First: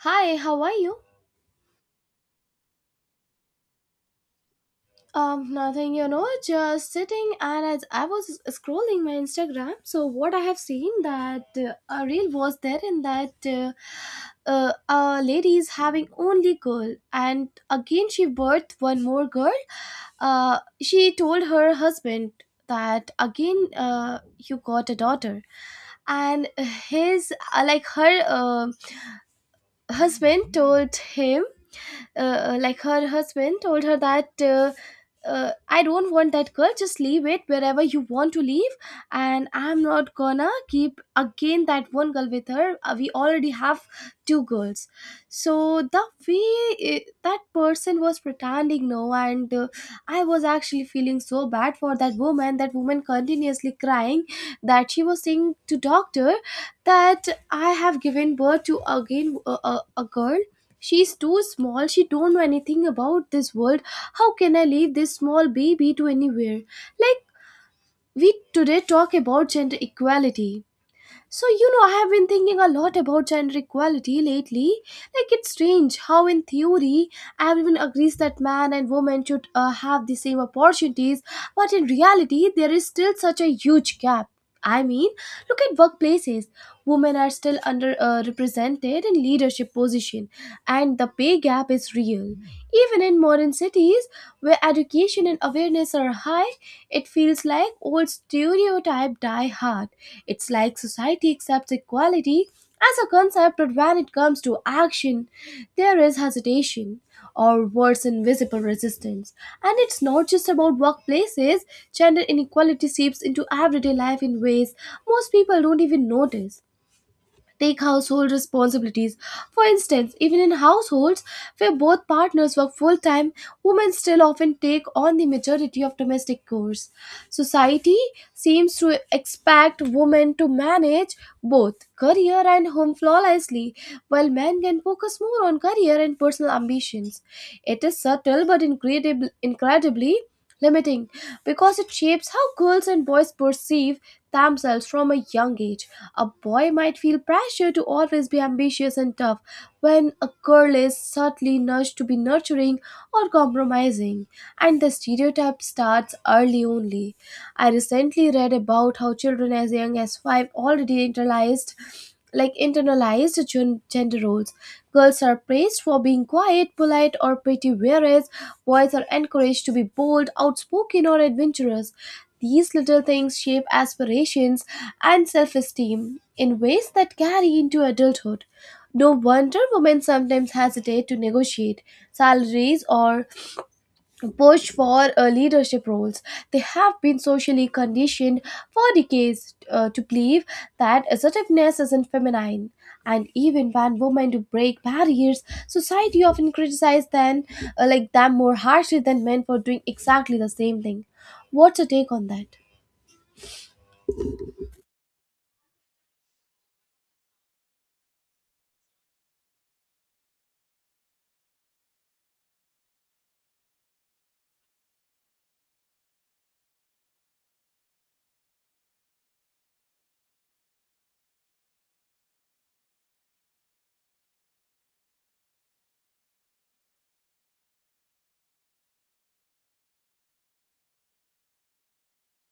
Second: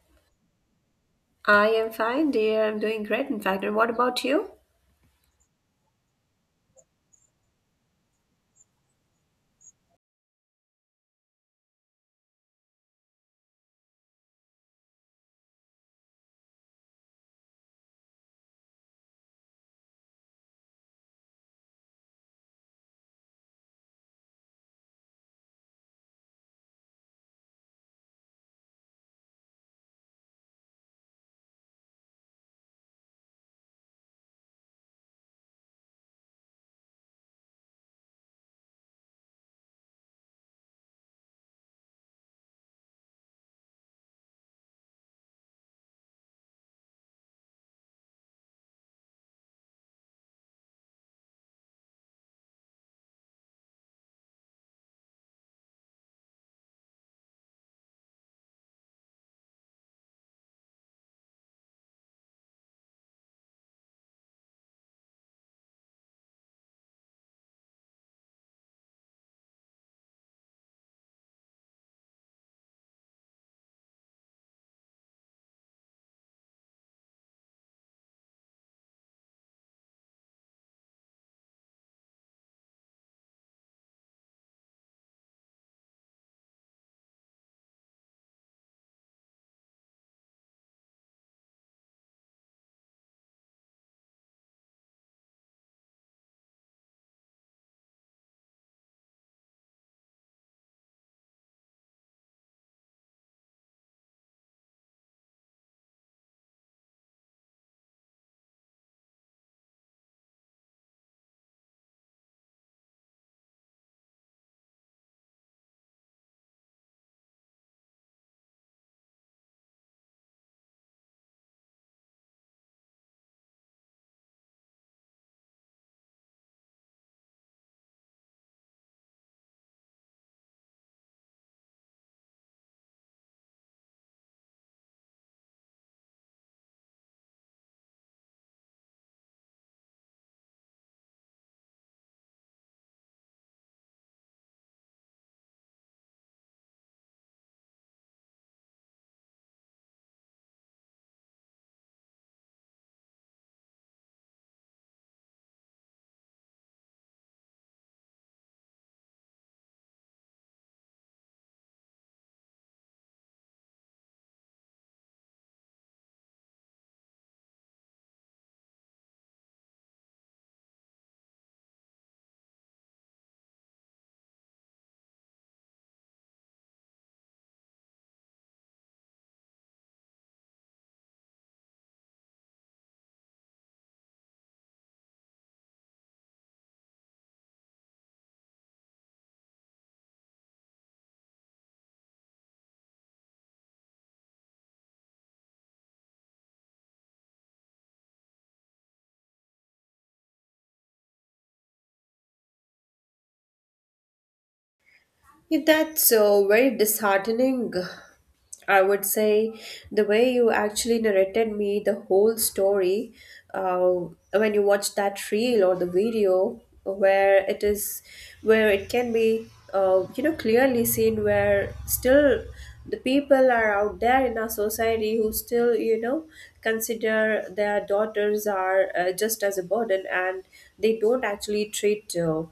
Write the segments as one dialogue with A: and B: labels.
A: Hi, how are you?
B: I am fine, dear. I'm doing great, in fact. And what about you?
A: Nothing, just sitting and as I was scrolling my Instagram, so what I have seen that a reel was there in that a lady is having only girl and again she birthed one more girl. She told her husband that again you got a daughter and his like her husband told him like her husband told her that I don't want that girl. Just leave it wherever you want to leave, and I'm not gonna keep again that one girl with her. We already have two girls, so the way that person was pretending no, and I was actually feeling so bad for that woman. That woman continuously crying that she was saying to doctor that I have given birth to again a girl. She's too small. She don't know anything about this world. How can I leave this small baby to anywhere? Like we today talk about gender equality. So, you know, I have been thinking a lot about gender equality lately. Like, it's strange how, in theory, everyone agrees that man and woman should have the same opportunities, but in reality, there is still such a huge gap. I mean, look at workplaces. Women are still underrepresented in leadership position, and the pay gap is real. Even in modern cities, where education and awareness are high, it feels like old stereotype die hard. It's like society accepts equality as a concept, but when it comes to action, there is hesitation or worse, invisible resistance. And it's not just about workplaces, gender inequality seeps into everyday life in ways most people don't even notice. Take household responsibilities. For instance, even in households where both partners work full time, women still often take on the majority of domestic chores. Society seems to expect women to manage both career and home flawlessly, while men can focus more on career and personal ambitions. It is subtle but incredibly limiting because it shapes how girls and boys perceive themselves from a young age. A boy might feel pressure to always be ambitious and tough, when a girl is subtly nudged to be nurturing or compromising, and the stereotype starts early only. I recently read about how children as young as five already internalized gender roles. Girls are praised for being quiet, polite, or pretty, whereas boys are encouraged to be bold, outspoken, or adventurous. These little things shape aspirations and self esteem in ways that carry into adulthood. No wonder women sometimes hesitate to negotiate salaries or pushed for leadership roles. They have been socially conditioned for decades to believe that assertiveness isn't feminine. And even when women do break barriers, society often criticizes them, like them more harshly than men for doing exactly the same thing. What's your take on that?
B: Yeah, that's so very disheartening. I would say the way you actually narrated me the whole story, when you watch that reel or the video, where it can be, you know, clearly seen, where still the people are out there in our society who still, you know, consider their daughters are, just as a burden, and they don't actually treat,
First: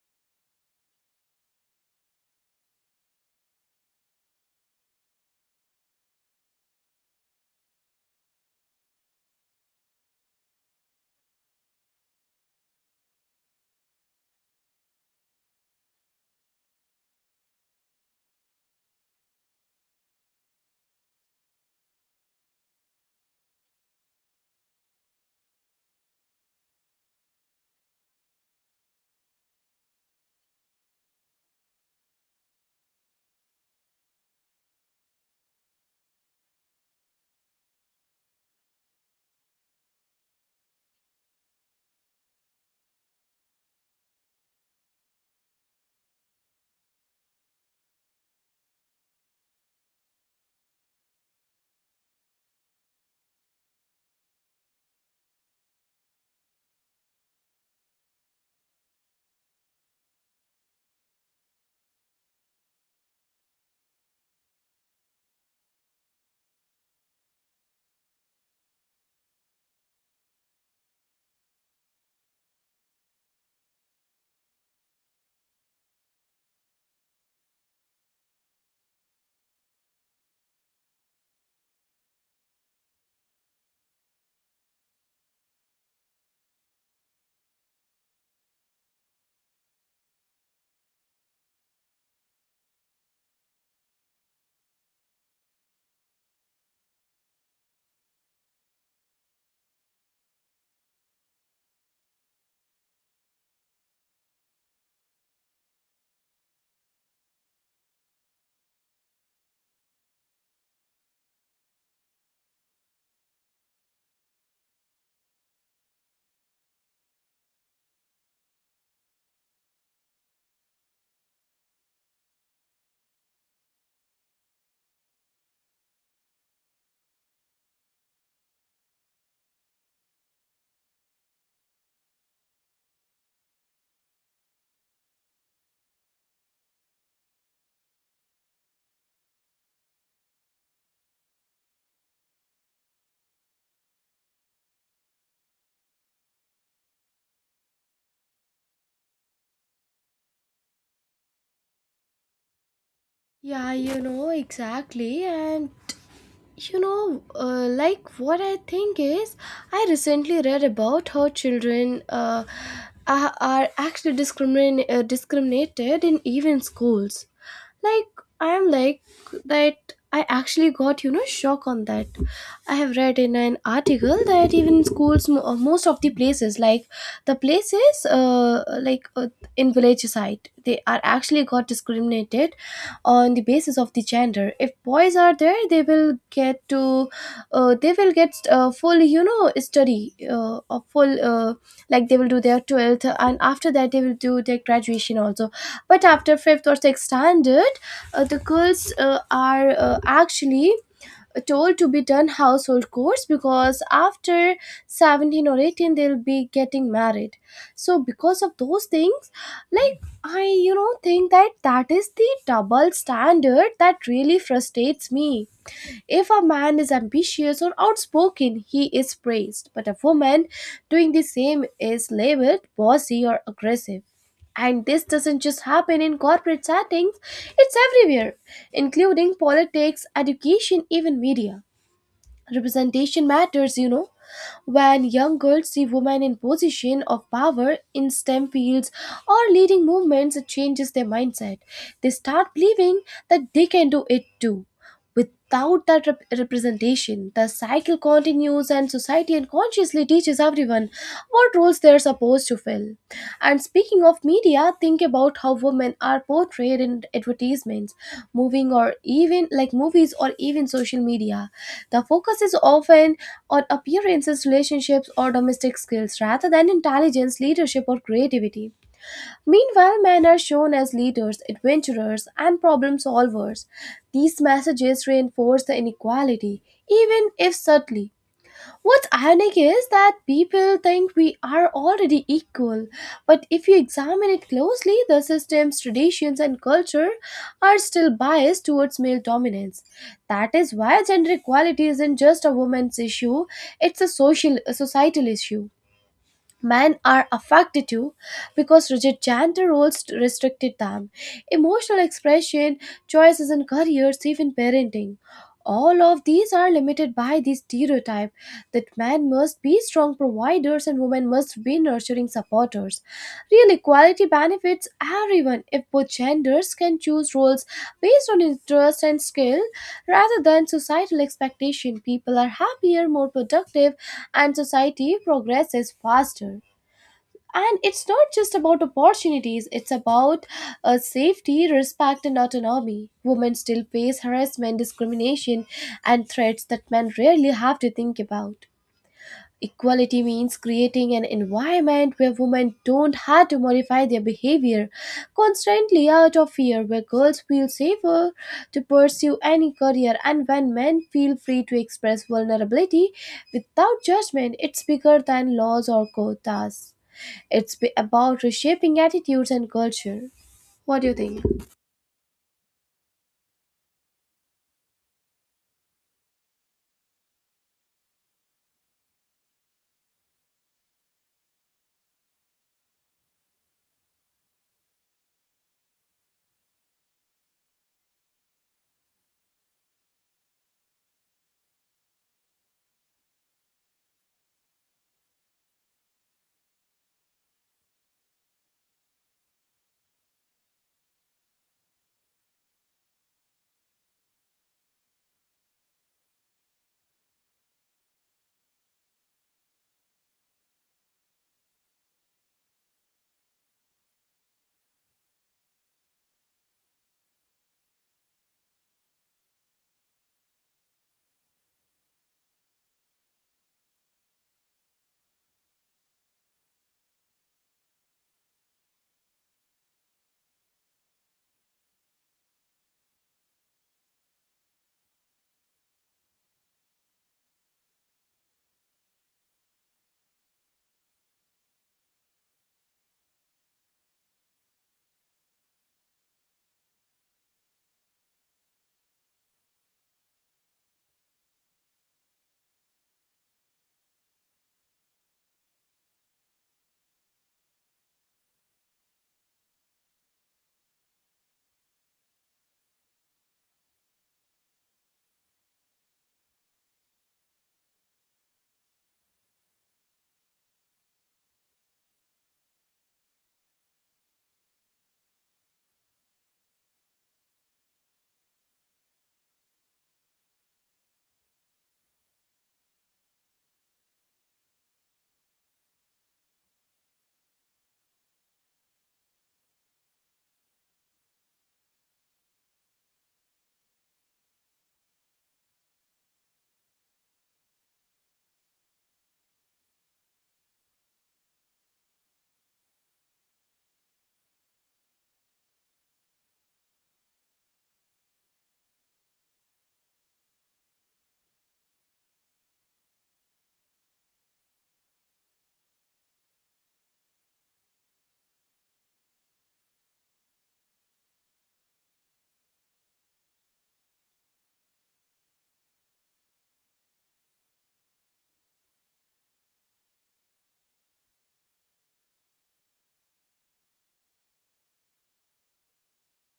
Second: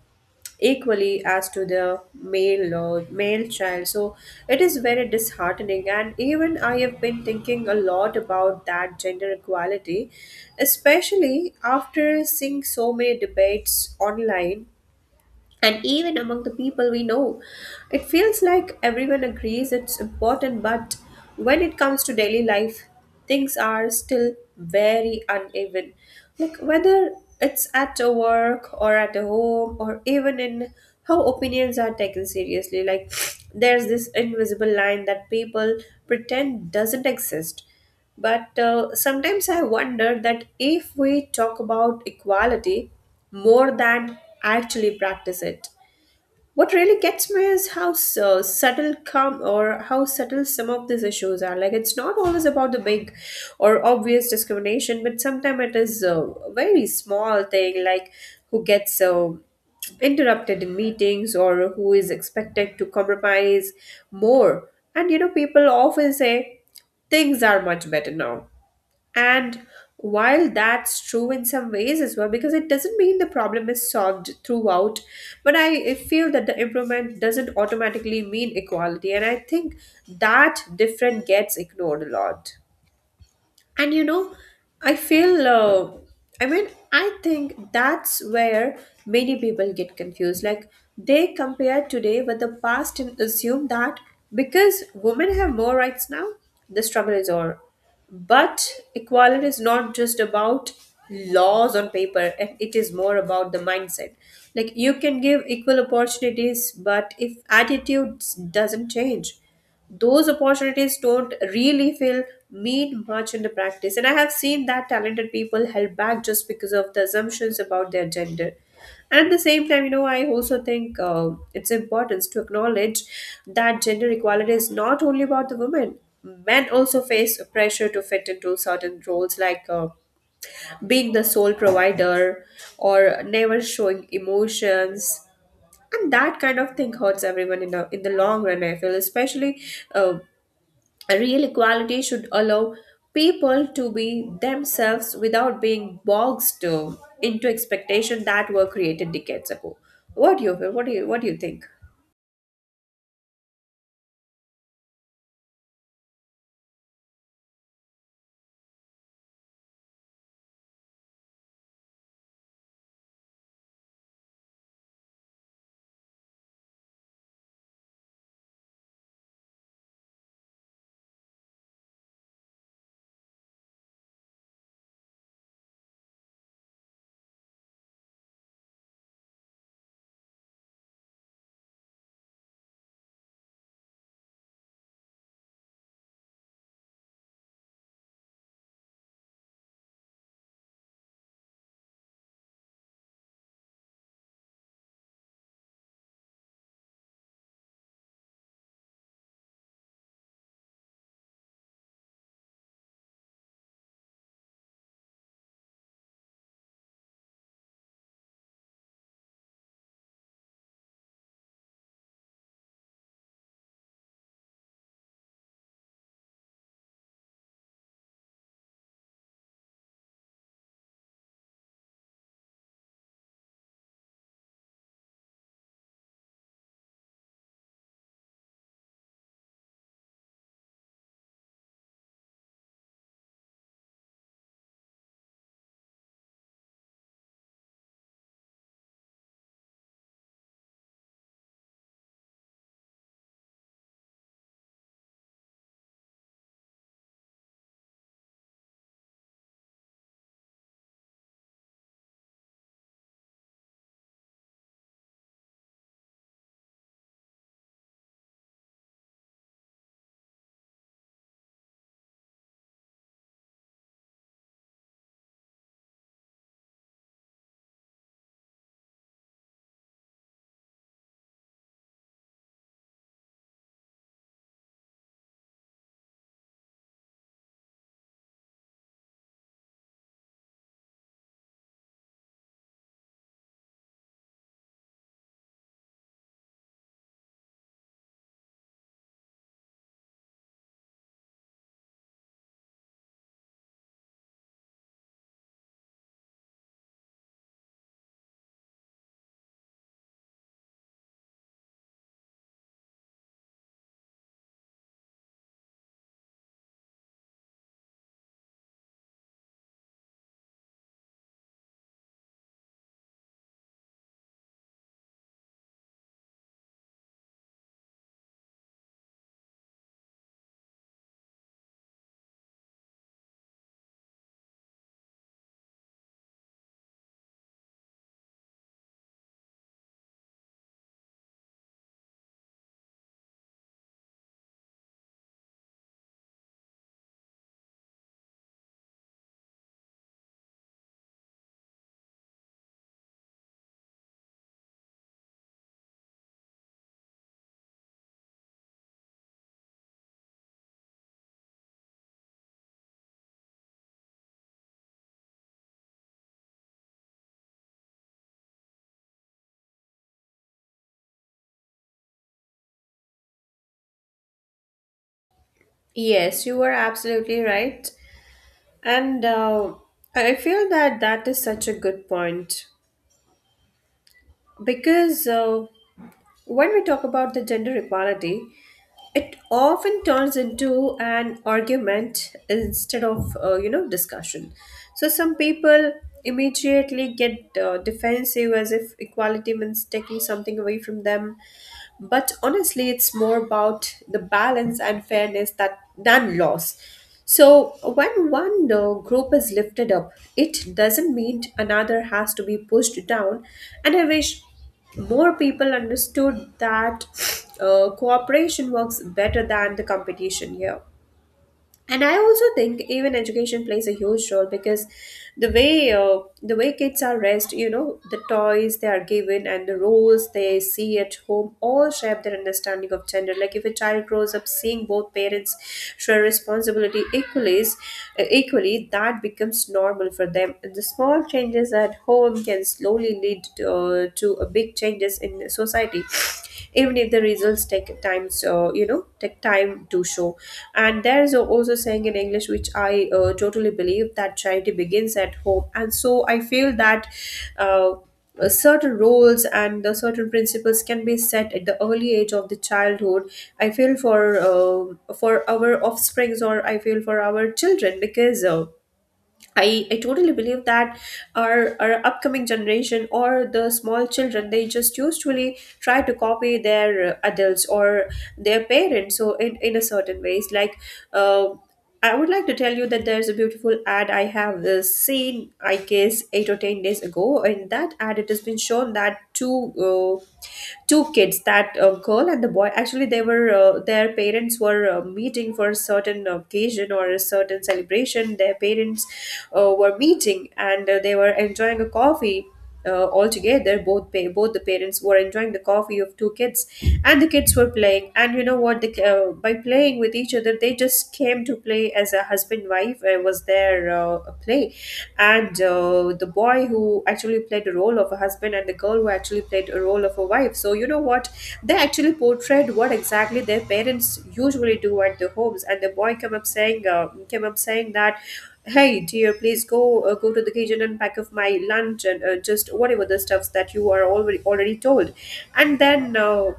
B: equally, as to the male or male child. So it is very disheartening, and even I have been thinking a lot about that gender equality, especially after seeing so many debates online and even among the people we know. It feels like everyone agrees it's important, but when it comes to daily life, things are still very uneven. Like, whether it's at a work or at a home or even in how opinions are taken seriously. Like, there's this invisible line that people pretend doesn't exist, but sometimes I wonder that if we talk about equality more than actually practice it. What really gets me is how su- subtle come or how subtle some of these issues are. Like, it's not always about the big or obvious discrimination, but sometimes it is a very small thing, like who gets, interrupted in meetings, or who is expected to compromise more. And you know, people often say things are much better now, and while that's true in some ways as well, because it doesn't mean the problem is solved throughout, but I feel that the improvement doesn't automatically mean equality. And I think that different gets ignored a lot. And you know, I feel I mean I think that's where many people get confused, like they compare today with the past and assume that because women have more rights now, the struggle is over. But equality is not just about laws on paper, and it is more about the mindset. Like, you can give equal opportunities, but if attitudes doesn't change, those opportunities don't really feel mean much in the practice. And I have seen that talented people held back just because of the assumptions about their gender. And at the same time, you know, I also think, it's important to acknowledge that gender equality is not only about the women. Men also face pressure to fit into certain roles, like, being the sole provider, or never showing emotions. And that kind of thing hurts everyone in the long run, I feel, especially, uh, a real equality should allow people to be themselves without being boxed, into expectations that were created decades ago. What do you feel, what do you think?
A: Yeah, you know, exactly. And you know, like what I think is, I recently read about how children are actually discriminated in even schools, like I am like that I actually got, you know, shock on that. I have read in an article that even schools, most of the places, like the places in village side, they are actually got discriminated on the basis of the gender. If boys are there they will get to they will get full, you know, study of full like they will do their 12th and after that they will do their graduation also, but after fifth or sixth standard the girls are actually told to be done household chores because after 17 or 18 they'll be getting married. So because of those things, like I, you know, think that that is the double standard that really frustrates me. If a man is ambitious or outspoken, he is praised, but a woman doing the same is labeled bossy or aggressive. And this doesn't just happen in corporate settings, it's everywhere, including politics, education, even media. Representation matters, you know. When young girls see women in position of power in STEM fields or leading movements, it changes their mindset. They start believing that they can do it too. Without that representation, the cycle continues and society unconsciously teaches everyone what roles they're supposed to fill. And speaking of media, think about how women are portrayed in advertisements, moving or even like movies or even social media. The focus is often on appearances, relationships, or domestic skills rather than intelligence, leadership, or creativity. Meanwhile, men are shown as leaders, adventurers, and problem solvers. These messages reinforce the inequality, even if subtly. What's ironic is that people think we are already equal, but if you examine it closely, the system's traditions and culture are still biased towards male dominance. That is why gender equality isn't just a woman's issue, it's a social, a societal issue. Men are affected too because rigid gender roles restricted them. Emotional expression, choices in careers, even parenting. All of these are limited by the stereotype that men must be strong providers and women must be nurturing supporters. Real equality benefits everyone. If both genders can choose roles based on interest and skill rather than societal expectation, people are happier, more productive, and society progresses faster. And it's not just about opportunities, it's about safety, respect, and autonomy. Women still face harassment, discrimination, and threats that men rarely have to think about. Equality means creating an environment where women don't have to modify their behavior constantly out of fear, where girls feel safer to pursue any career and when men feel free to express vulnerability without judgment. It's bigger than laws or quotas, it's about reshaping attitudes and culture. What do you think?
B: Yes, you were absolutely right. And, I feel that that is such a good point, because, when we talk about the gender equality, it often turns into an argument instead of, you know, discussion. So some people immediately get, defensive, as if equality means taking something away from them, but honestly, it's more about the balance and fairness that than loss. So when one, group is lifted up, it doesn't mean another has to be pushed down. And I wish more people understood that, cooperation works better than the competition here. And I also think even education plays a huge role, because the way kids are raised, you know, the toys they are given and the roles they see at home all shape their understanding of gender. Like, if a child grows up seeing both parents share responsibility equally, that becomes normal for them, and the small changes at home can slowly lead, to a big changes in society, even if the results take time, so you know, take time to show. And there is also saying in english, which I, totally believe, that charity begins at home. And so I feel that, uh, certain roles and the certain principles can be set at the early age of the childhood. I feel for, for our offsprings, or I feel for our children, because, I totally believe that our upcoming generation, or the small children, they just usually try to copy their, adults, or their parents. So in a certain ways, like, uh, I would like to tell you that there's a beautiful ad I have, seen, I guess 8 or 10 days ago. In that ad it has been shown that two, two kids, that, girl and the boy, actually they were, their parents were, meeting for a certain occasion or a certain celebration. Their parents, were meeting, and, they were enjoying a coffee, all together. Both the parents were enjoying the coffee of two kids, and the kids were playing. And you know what, the, by playing with each other, they just came to play as a husband wife, was their, play. And, the boy who actually played the role of a husband, and the girl who actually played a role of a wife. So you know what, they actually portrayed what exactly their parents usually do at their homes. And the boy came up saying that, hey dear, please, go to the kitchen and pack up my lunch, and, just whatever the stuffs that you are already told. And then,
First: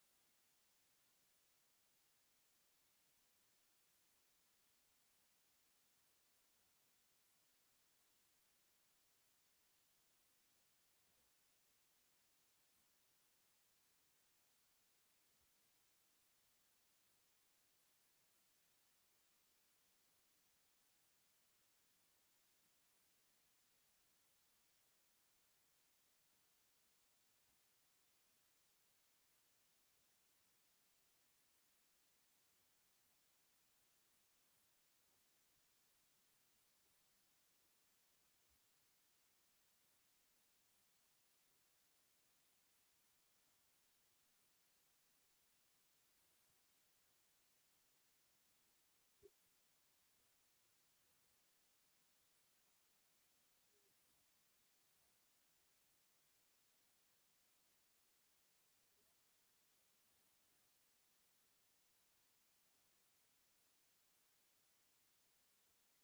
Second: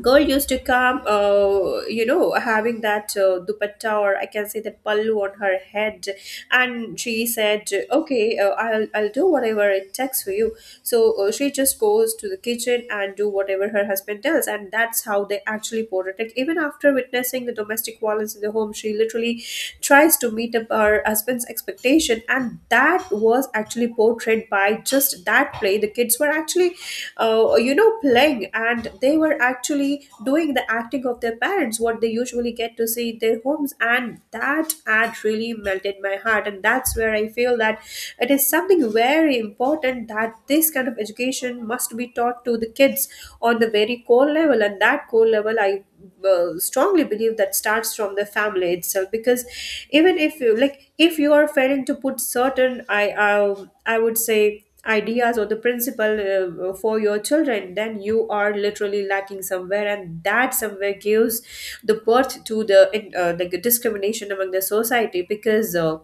B: girl used to come, you know, having that, dupatta, or I can say that pallu on her head. And she said, okay, I'll do whatever it takes for you. So, she just goes to the kitchen and do whatever her husband tells, and that's how they actually portrayed it. Even after witnessing the domestic violence in the home, she literally tries to meet up her husband's expectation. And that was actually portrayed by just that play. The kids were actually, you know, playing, and they were actually doing the acting of their parents, what they usually get to see in their homes. And that ad really melted my heart. And that's where I feel that it is something very important that this kind of education must be taught to the kids on the very core level. And that core level, I, strongly believe, that starts from the family itself, because even if you like, if you are failing to put certain, I would say, ideas or the principle, for your children, then you are literally lacking somewhere, and that somewhere gives the birth to the, like, the discrimination among the society, because,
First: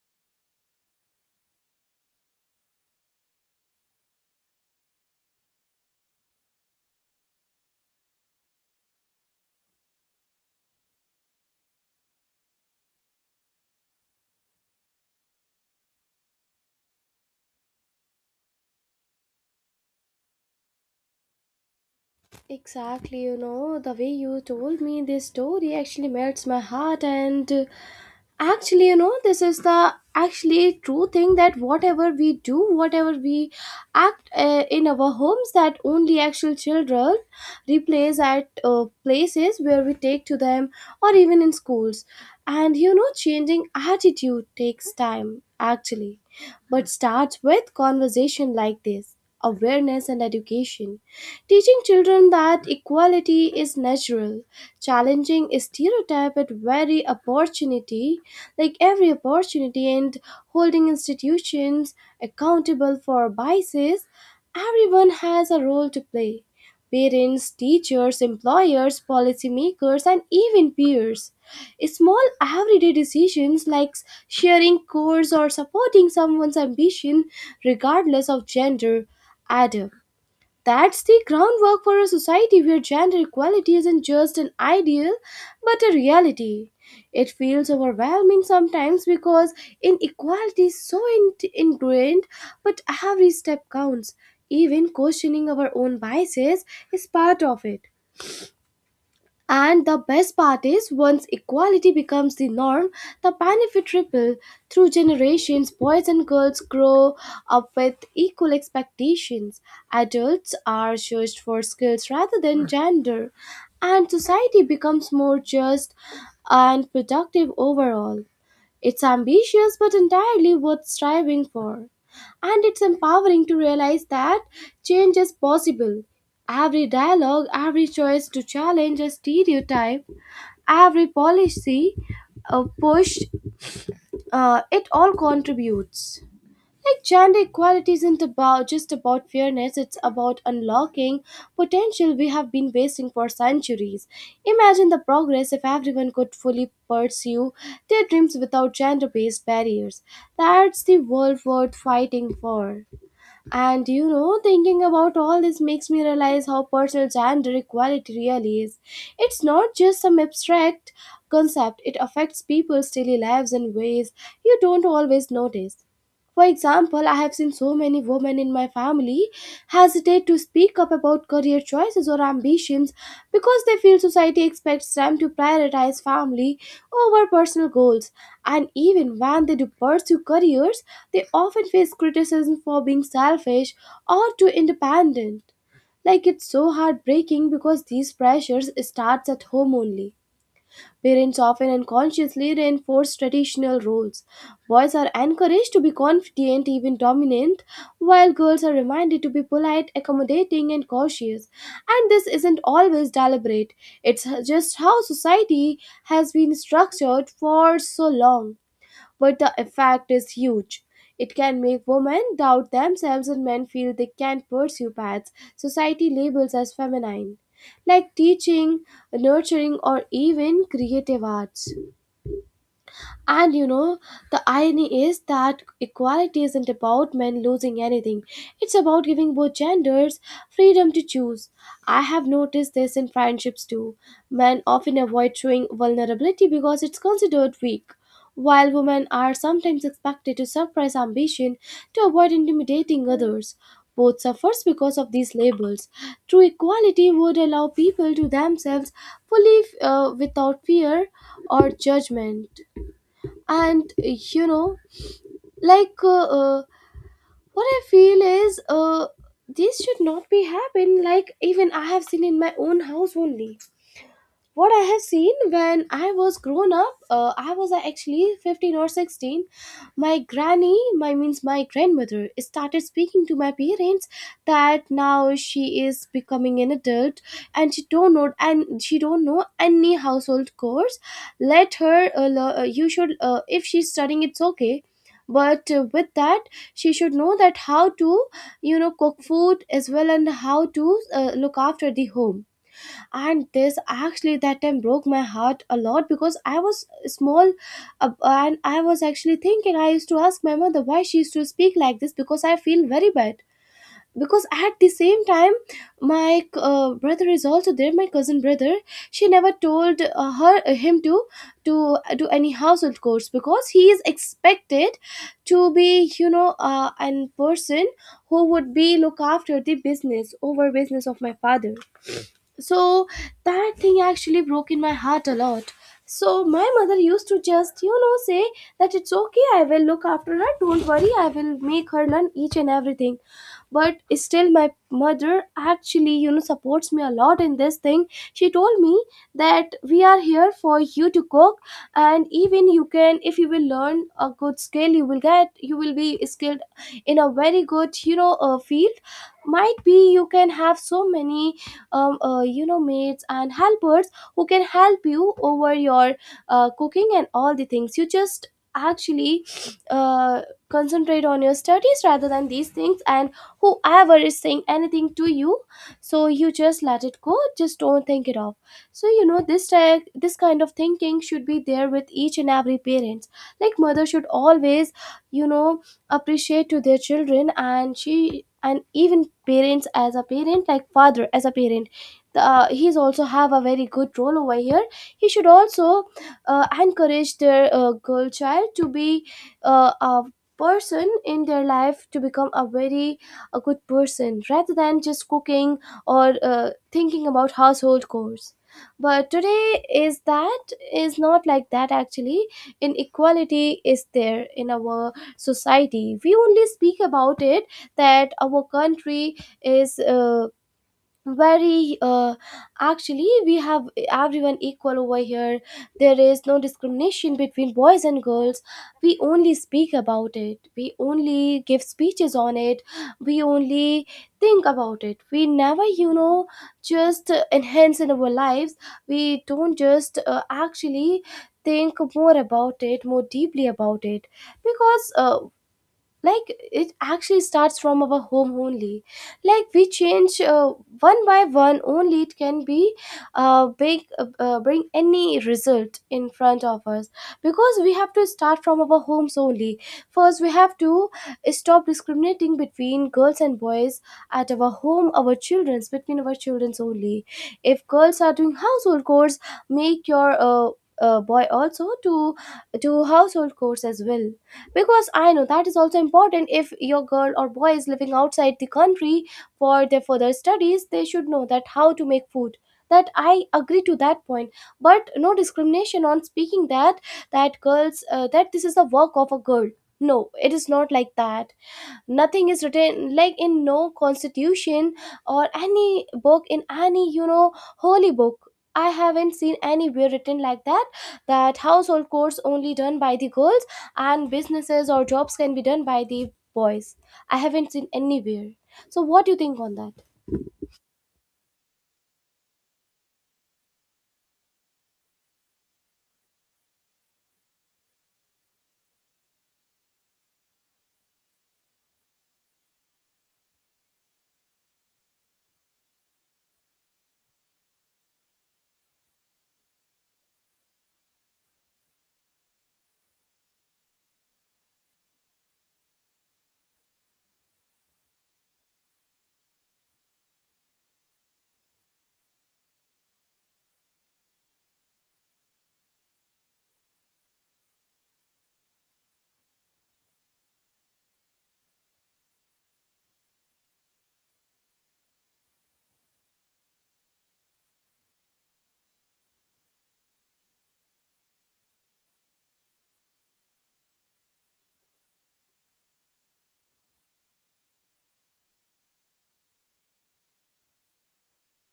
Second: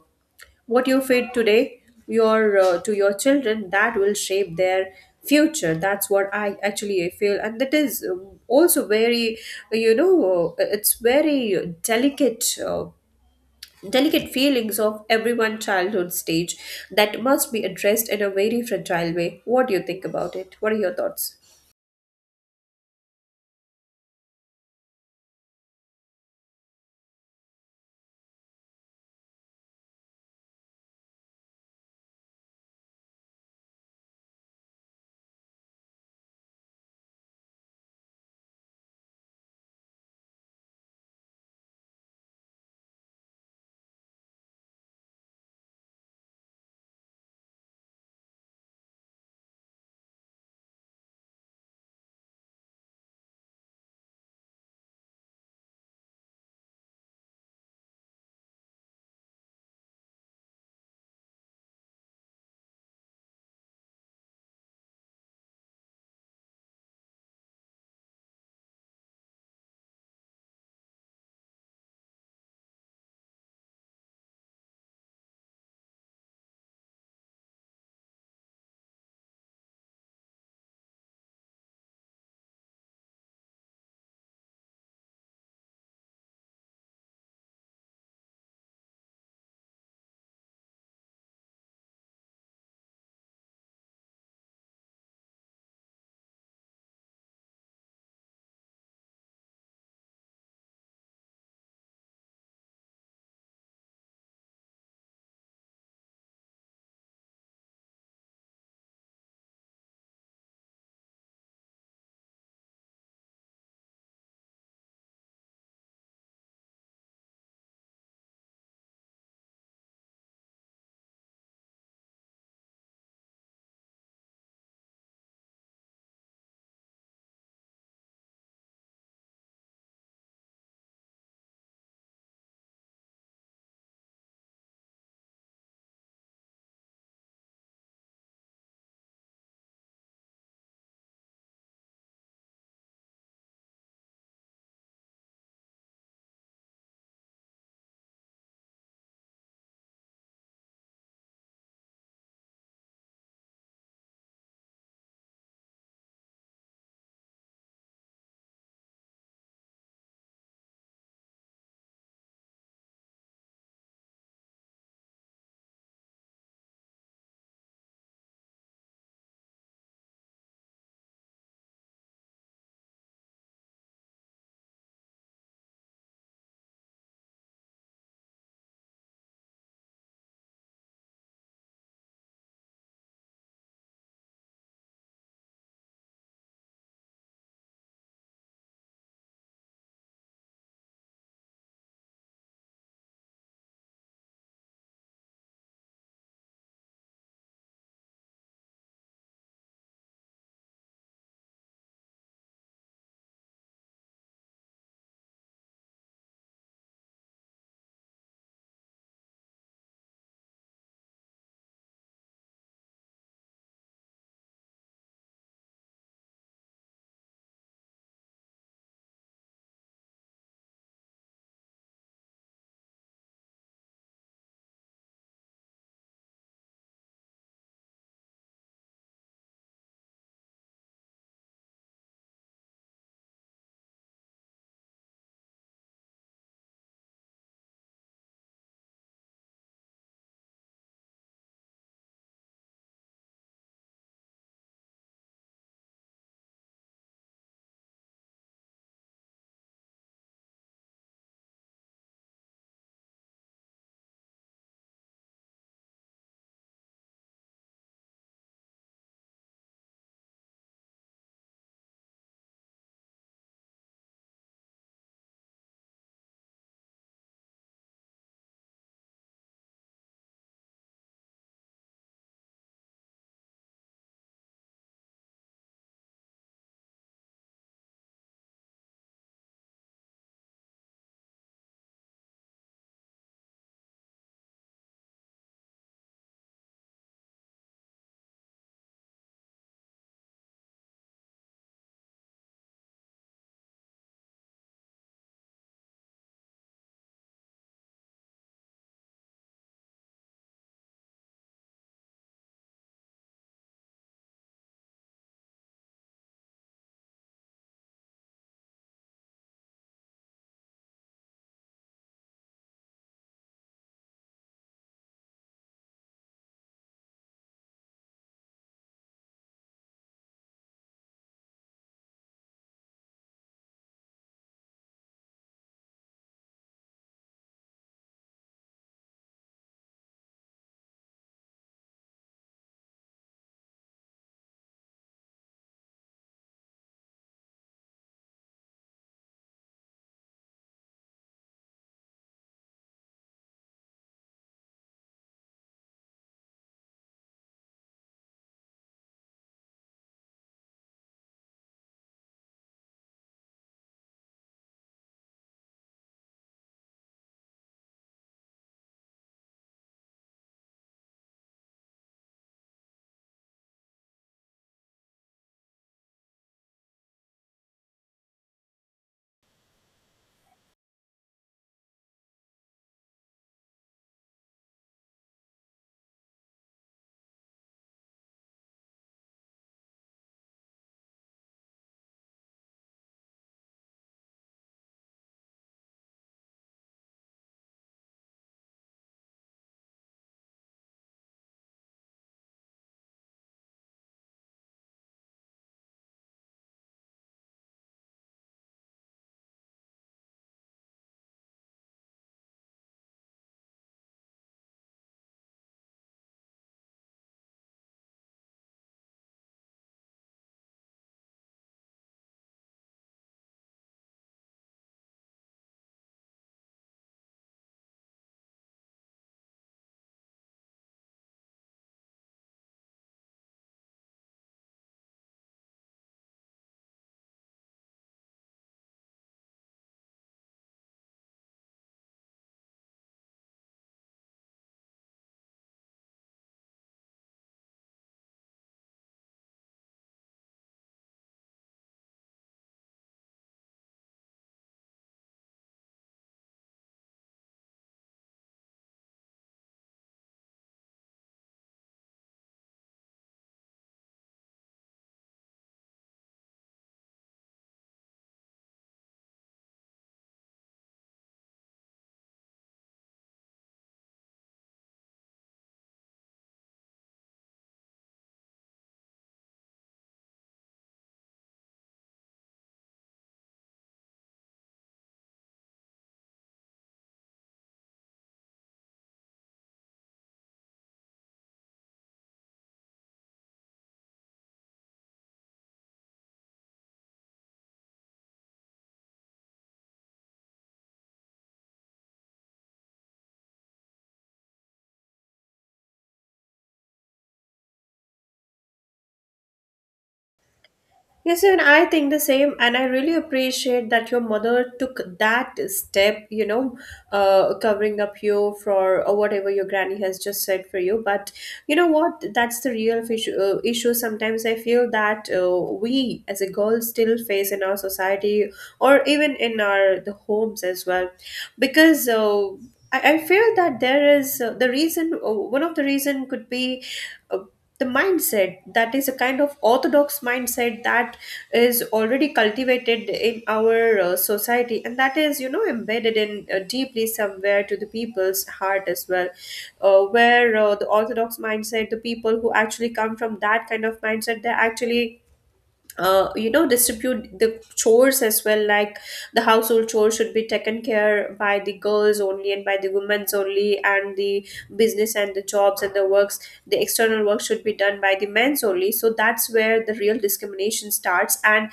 B: what you feed today your, to your children, that will shape their future. That's what I actually feel. And that is, also very, you know, it's very delicate, delicate feelings of everyone childhood stage that must be addressed in a very fragile way. What do you think about it? What are your thoughts?
A: Exactly, you know, the way you told me this story actually melts my heart. And actually, you know, this is the actually true thing that whatever we do, whatever we act in our homes, that only actual children replays at places where we take to them or even in schools. And you know, changing attitude takes time actually, but starts with conversation like this, awareness and education. Teaching children that equality is natural, challenging stereotype at every opportunity, like every opportunity, and holding institutions accountable for biases, everyone has a role to play. Parents, teachers, employers, policymakers, and even peers. Small everyday decisions like sharing chores or supporting someone's ambition, regardless of gender, add up. That's the groundwork for a society where gender equality isn't just an ideal, but a reality. It feels overwhelming sometimes because inequality is so ingrained, but every step counts. Even questioning our own biases is part of it. And the best part is, once equality becomes the norm, the benefit ripple through generations. Boys and girls grow up with equal expectations. Adults are judged for skills rather than gender, and society becomes more just and productive overall. It's ambitious but entirely worth striving for. And it's empowering to realize that change is possible. Every dialogue, every choice to challenge a stereotype, every policy pushed, it all contributes. Like gender equality isn't about just about fairness, it's about unlocking potential we have been wasting for centuries. Imagine the progress if everyone could fully pursue their dreams without gender based barriers. That's the world worth fighting for. And you know, thinking about all this makes me realize how personal gender equality really is. It's not just some abstract concept, it affects people's daily lives in ways you don't always notice. For example, I have seen so many women in my family hesitate to speak up about career choices or ambitions because they feel society expects them to prioritize family over personal goals. And even when they do pursue careers, they often face criticism for being selfish or too independent. Like it's so heartbreaking because these pressures starts at home only. Parents often unconsciously reinforce traditional roles. Boys are encouraged to be confident, even dominant, while girls are reminded to be polite, accommodating, and cautious. And this isn't always deliberate, it's just how society has been structured for so long, but the effect is huge. It can make women doubt themselves and men feel they can't pursue paths society labels as feminine, like teaching, nurturing, or even creative arts. And you know, the irony is that equality isn't about men losing anything, it's about giving both genders freedom to choose. I have noticed this in friendships too. Men often avoid showing vulnerability because it's considered weak. While women are sometimes expected to suppress ambition to avoid intimidating others, both suffers because of these labels. True equality would allow people to themselves fully without fear or judgment, and like uh, what I feel is, this should not be happen, like even I have seen in my own house only. What I have seen when I was grown up, I was actually 15 or 16. My granny, my grandmother, started speaking to my parents that now she is becoming an adult and she don't know any household course. Let her. You should. If she's studying, it's okay. But with that, she should know that how to, cook food as well, and how to look after the home. And this actually that time broke my heart a lot because I was small, and I was actually thinking, I used to ask my mother why she used to speak like this because I feel very bad. Because at the same time my brother is also there, my cousin brother, she never told her him to do any household chores because he is expected to be an person who would be look after the business over business of my father. So that thing actually broke in my heart a lot. So my mother used to just say that it's okay, I will look after her, don't worry, I will make her learn each and everything. But still my mother actually supports me a lot in this thing. She told me that we are here for you to cook, and even you can, if you will learn a good skill, you will be skilled in a very good field. Might be you can have so many maids and helpers who can help you over your cooking and all the things. You just actually uh, concentrate on your studies rather than these things, and whoever is saying anything to you, so you just let it go, just don't think it off. So this kind of thinking should be there with each and every parents, like mother should always you know appreciate to their children. And even parents, as a parent like father as a parent, he's also have a very good role over here. He should also encourage their girl child to be a person in their life, to become a good person rather than just cooking or thinking about household chores. But today is not like that, actually. Inequality is there in our society, we only speak about it, that our country is very actually we have everyone equal over here. There is no discrimination between boys and girls. We only speak about it, we only give speeches on it, we only think about it, we never just enhance in our lives. We don't just actually think more about it, more deeply about it. Because like it actually starts from our home only, like we change one by one, only it can be big bring any result in front of us. Because we have to start from our homes only. First we have to stop discriminating between girls and boys at our home, our children's between our children's only. If girls are doing household chores, make your boy also to do household chores as well, because I know that is also important. If your girl or boy is living outside the country for their further studies, they should know that how to make food, that I agree to that point. But no discrimination on speaking that, that girls that this is the work of a girl. No, it is not like that. Nothing is written like, in no constitution or any book, in any holy book I haven't seen anywhere written like that, that household chores only done by the girls and businesses or jobs can be done by the boys. I haven't seen anywhere. So what do you think on that?
B: Yes, even I think the same, and I really appreciate that your mother took that step, you know, covering up you for, or whatever your granny has just said for you. But you know what? That's the real issue. Sometimes I feel that, we, as a girl, still face in our society, or even in our the homes as well, because. I feel that there is, the reason, one of the reason could be, uh, the mindset that is a kind of orthodox mindset that is already cultivated in our, society, and that is, you know, embedded in, deeply somewhere to the people's heart as well, where the orthodox mindset, the people who actually come from that kind of mindset, they actually, you know, distribute the chores as well, like the household chores should be taken care by the girls only and by the women's only, and the business and the jobs and the works, the external work should be done by the men's only. So that's where the real discrimination starts. And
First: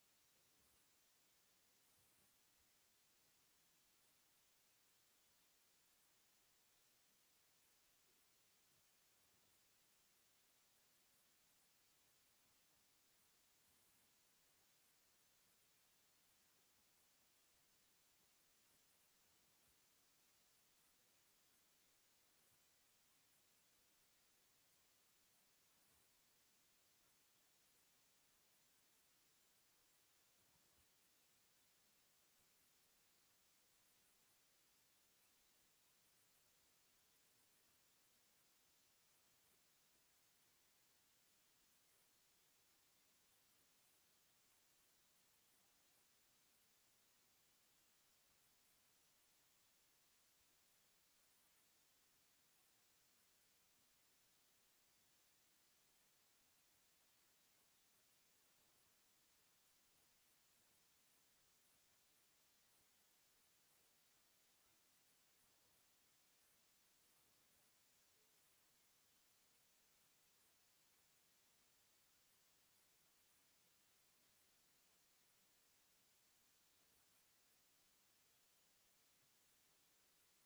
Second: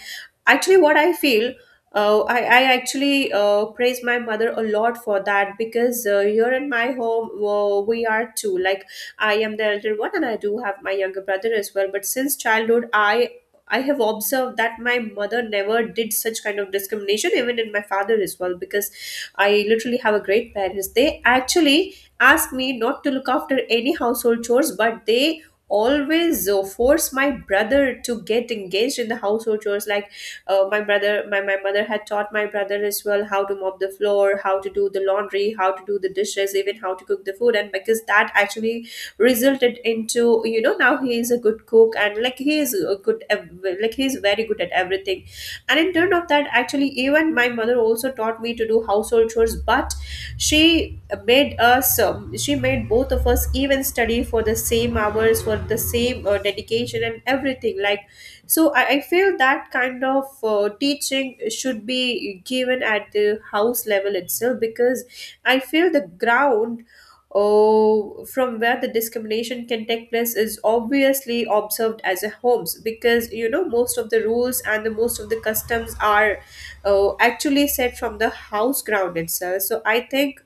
B: actually, what I feel, I actually, praise my mother a lot for that, because, here in my home, we are two, like, I am the elder one and I do have my younger brother as well. But since childhood, I have observed that my mother never did such kind of discrimination, even in my father as well, because I literally have a great parents. They actually ask me not to look after any household chores, but they always force my brother to get engaged in the household chores like my mother had taught my brother as well how to mop the floor, how to do the laundry, how to do the dishes, even how to cook the food. And because that actually resulted into, you know, now he is a good cook, and like he is a good like he is very good at everything. And in turn of that, actually, even my mother also taught me to do household chores, but she made us she made both of us even study for the same hours, for the same dedication and everything, like so I feel that kind of teaching should be given at the house level itself, because I feel the ground oh, from where the discrimination can take place is obviously observed as a homes, because, you know, most of the rules and the most of the customs are actually set from the house ground itself. So I think,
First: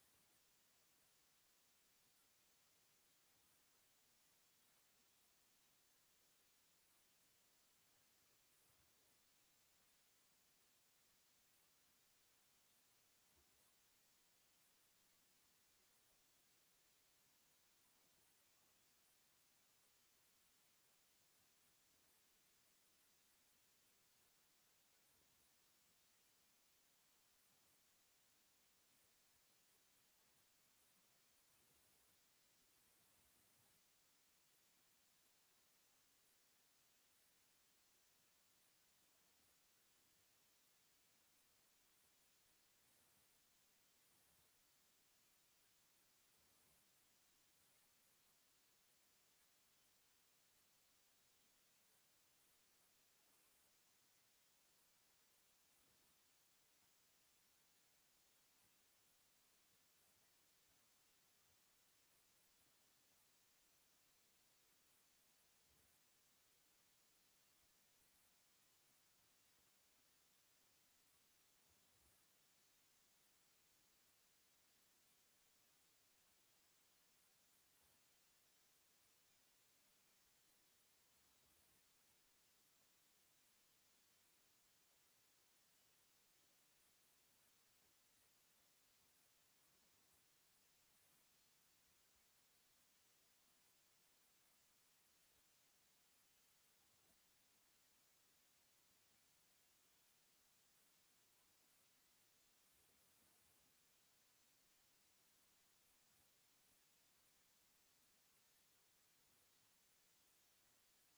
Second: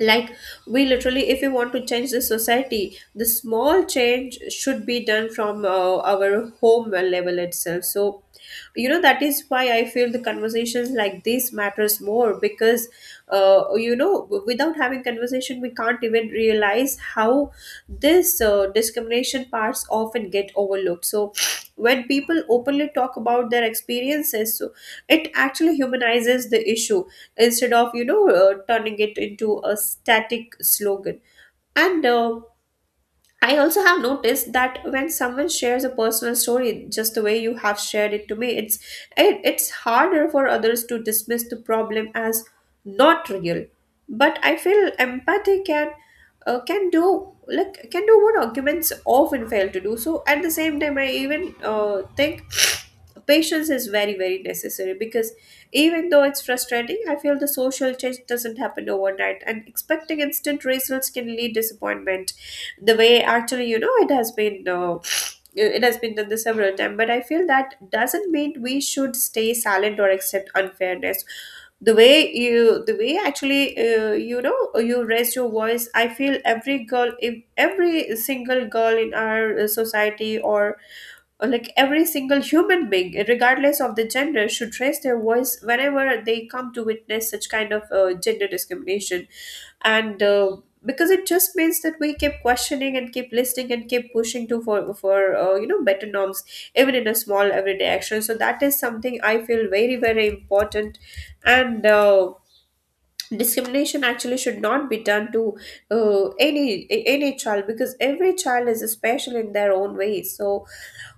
B: like, we literally, if we want to change the society, the small change should be done from our home level itself. So, you know, that is why I feel the conversations like this matters more, because you know, without having conversation we can't even realize how this discrimination parts often get overlooked. So when people openly talk about their experiences, so it actually humanizes the issue, instead of, you know, turning it into a static slogan. And I also have noticed that when someone shares a personal story, just the way you have shared it to me, it's harder for others to dismiss the problem as not real. But I feel empathy can do, like, can do what arguments often fail to do. So at the same time, I even think patience is very very necessary, because even though it's frustrating, I feel the social change doesn't happen overnight, and expecting instant results can lead disappointment. The way, actually, you know, it has been done this several times, but I feel that doesn't mean we should stay silent or accept unfairness. The way, actually, you know, you raise your voice, I feel every girl, if every single girl in our society, or like every single human being, regardless of the gender, should raise their voice whenever they come to witness such kind of gender discrimination. And Because it just means that we keep questioning and keep listening and keep pushing to for you know, better norms, even in a small everyday action. So that is something I feel very very important. And Discrimination actually should not be done to any child, because every child is special in their own way. So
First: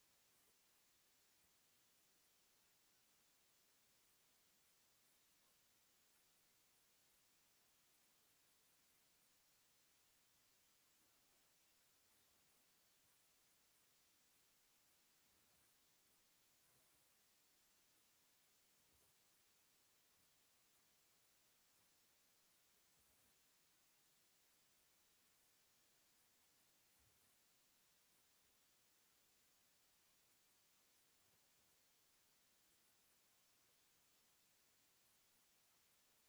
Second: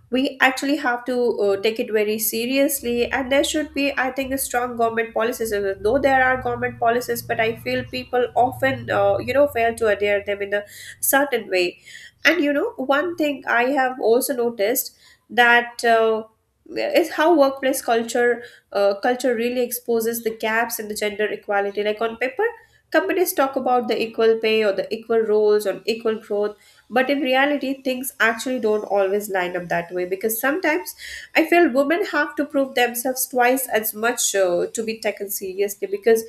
B: we actually have to take it very seriously, and there should be, I think, a strong government policies. Though there are government policies, but I feel people often you know, fail to adhere them in a certain way. And you know, one thing I have also noticed, that is how workplace culture really exposes the gaps in the gender equality. Like on paper, companies talk about the equal pay or the equal roles or equal growth, but in reality, things actually don't always line up that way, because sometimes I feel women have to prove themselves twice as much to be taken seriously, because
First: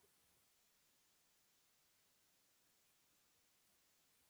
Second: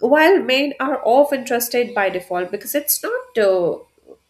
B: while men are often trusted by default. Because it's not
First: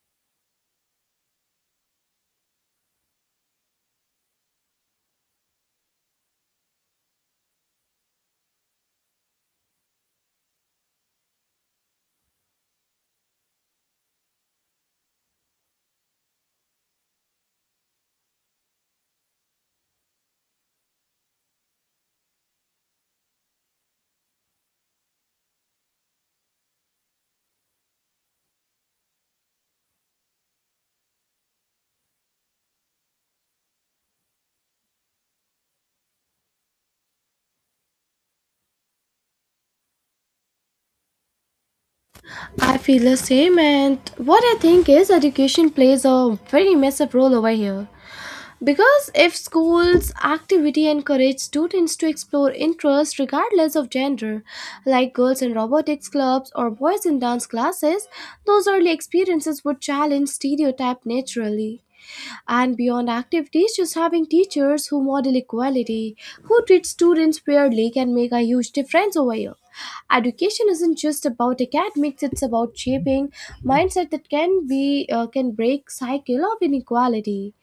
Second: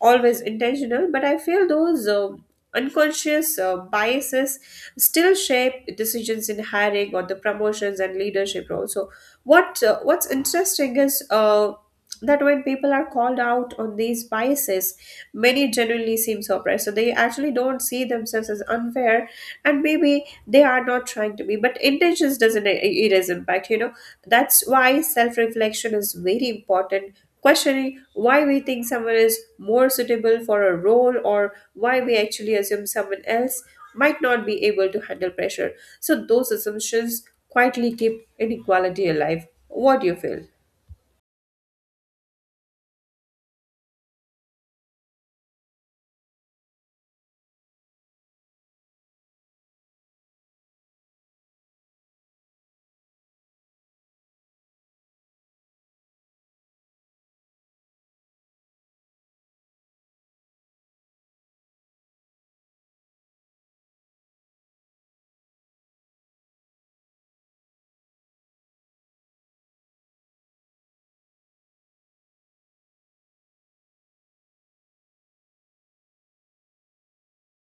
B: always intentional, but I feel those unconscious biases still shape decisions in hiring, or the promotions and leadership roles. So, what's interesting is that when people are called out on these biases, many genuinely seem surprised. So they actually don't see themselves as unfair, and maybe they are not trying to be. But intentions doesn't erase impact. You know, that's why self reflection is very important, questioning why we think someone is more suitable for a role, or why we actually assume someone else might not be able to handle pressure. So, those assumptions quietly keep inequality alive. What do you feel?
A: I feel the same, and what I think is education plays a very massive role over here. Because if schools' activity encourage students to explore interests regardless of gender, like girls in robotics clubs or boys in dance classes, those early experiences would challenge stereotype naturally. And beyond activities, just having teachers who model equality, who treat students fairly, can make a huge difference over here. Education isn't just about academics; it's about shaping mindset that can break cycle of inequality.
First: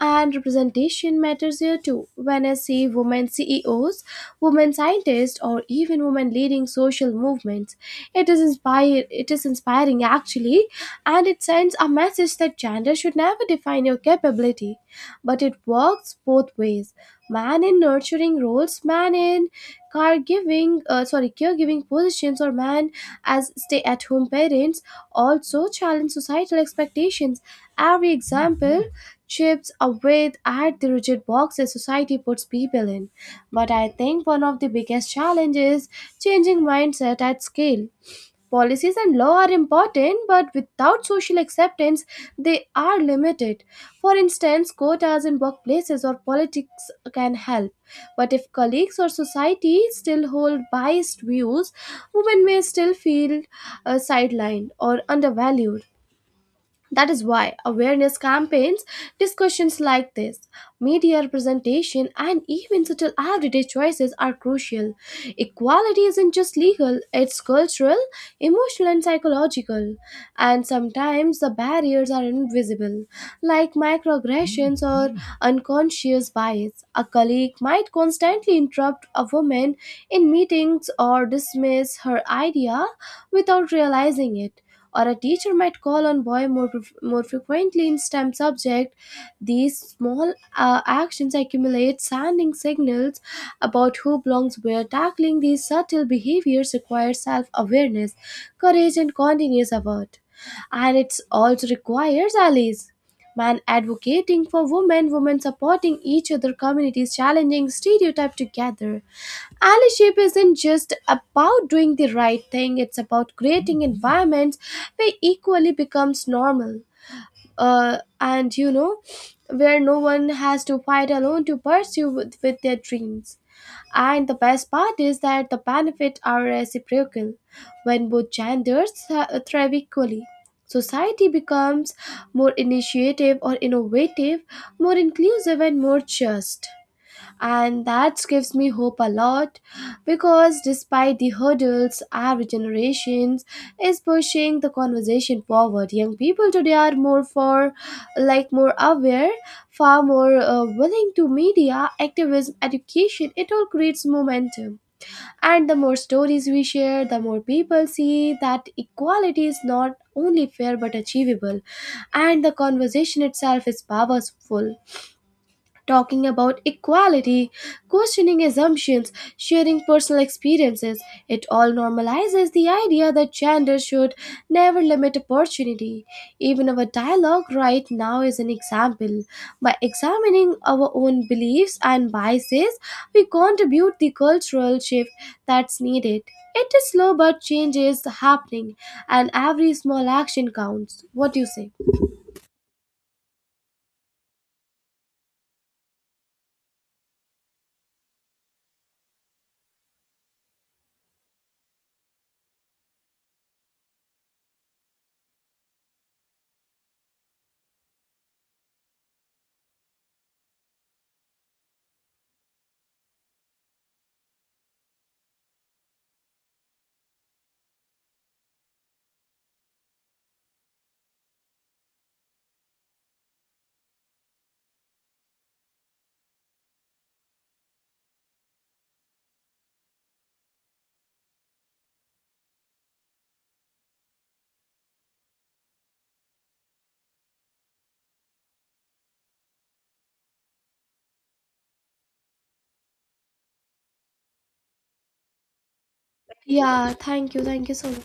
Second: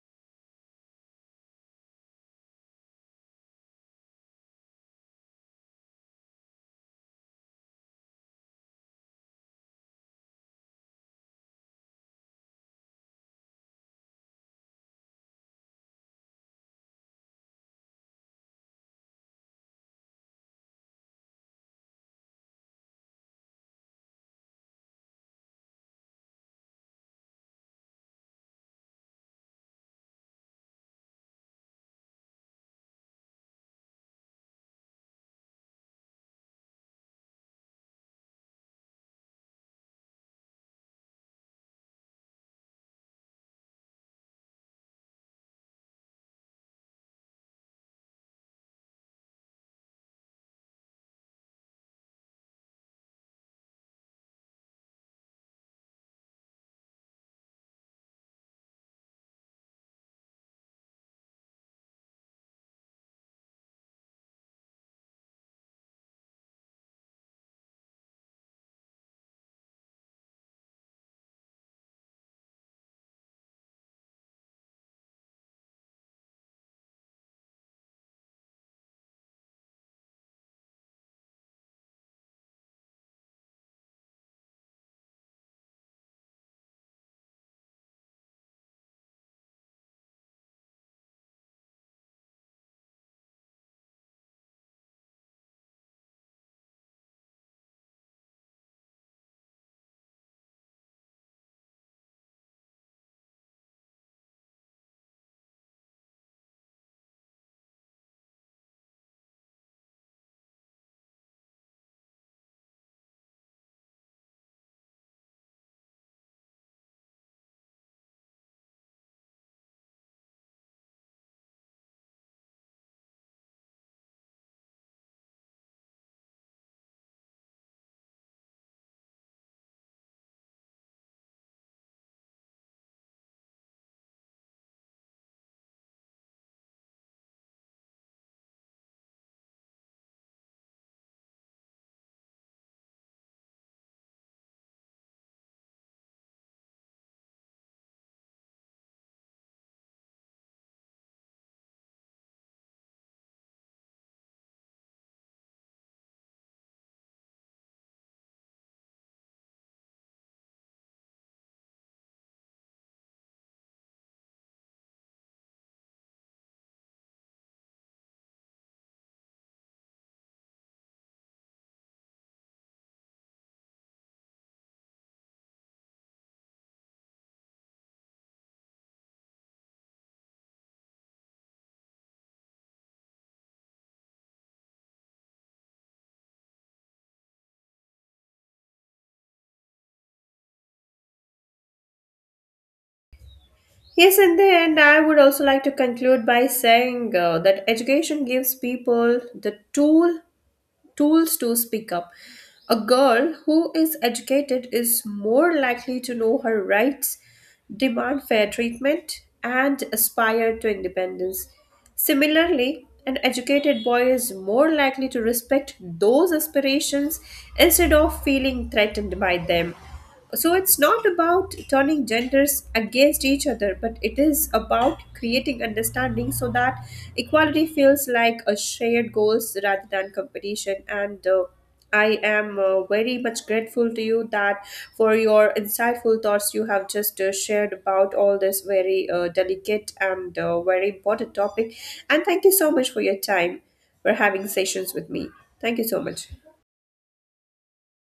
A: And representation matters here too. When I see women CEOs, women scientists, or even women leading social movements, it is inspired. It is inspiring actually, and it sends a message that gender should never define your capability. But it works both ways. Man in nurturing roles, man in caregiving, sorry, caregiving positions, or man as stay-at-home parents also challenge societal expectations. Every example chips away at the rigid boxes society puts people in. But I think one of the biggest challenges changing mindset at scale. Policies and law are important, but without social acceptance, they are limited. For instance, quotas in workplaces or politics can help. But if colleagues or society still hold biased views, women may still feel sidelined or undervalued. That is why awareness campaigns, discussions like this, media representation, and even subtle everyday choices are crucial. Equality isn't just legal, it's cultural, emotional, and psychological. And sometimes the barriers are invisible, like microaggressions or unconscious bias. A colleague might constantly interrupt a woman in meetings or dismiss her idea without realizing it, or a teacher might call on boy more, more frequently in STEM subject. These small actions accumulate, sending signals about who belongs where. Tackling these subtle behaviors requires self-awareness, courage, and continuous effort. And it also requires allies, man advocating for women, women supporting each other, communities challenging stereotype together. Allyship isn't just about doing the right thing, it's about creating environments where equally becomes normal. And where no one has to fight alone to pursue with their dreams. And the best part is that the benefits are reciprocal. When both genders thrive equally, society becomes more initiative or innovative, more inclusive, and more just, and that gives me hope a lot, because despite the hurdles our generations is pushing the conversation forward. Young people today are more for like more aware, far more willing to media activism, education, it all creates momentum, and the more stories we share, the more people see that equality is not only fair but achievable. And the conversation itself is powerful: talking about equality, questioning assumptions, sharing personal experiences. It all normalizes the idea that gender should never limit opportunity. Even our dialogue right now is an example. By examining our own beliefs and biases, we contribute the cultural shift that's needed. It is slow, but change is happening, and every small action counts. What do you say?
B: Yes, in the end, I would also like to conclude by saying that education gives people the tool tools to speak up. A girl who is educated is more likely to know her rights, demand fair treatment, and aspire to independence. Similarly, an educated boy is more likely to respect those aspirations instead of feeling threatened by them. So it's not about turning genders against each other, but it is about creating understanding, so that equality feels like a shared goals rather than competition. And I am very much grateful to you that for your insightful thoughts you have just shared about all this very delicate and very important topic. And thank you so much for your time for having sessions with me. Thank you so much.
A: Yeah, thank you so much.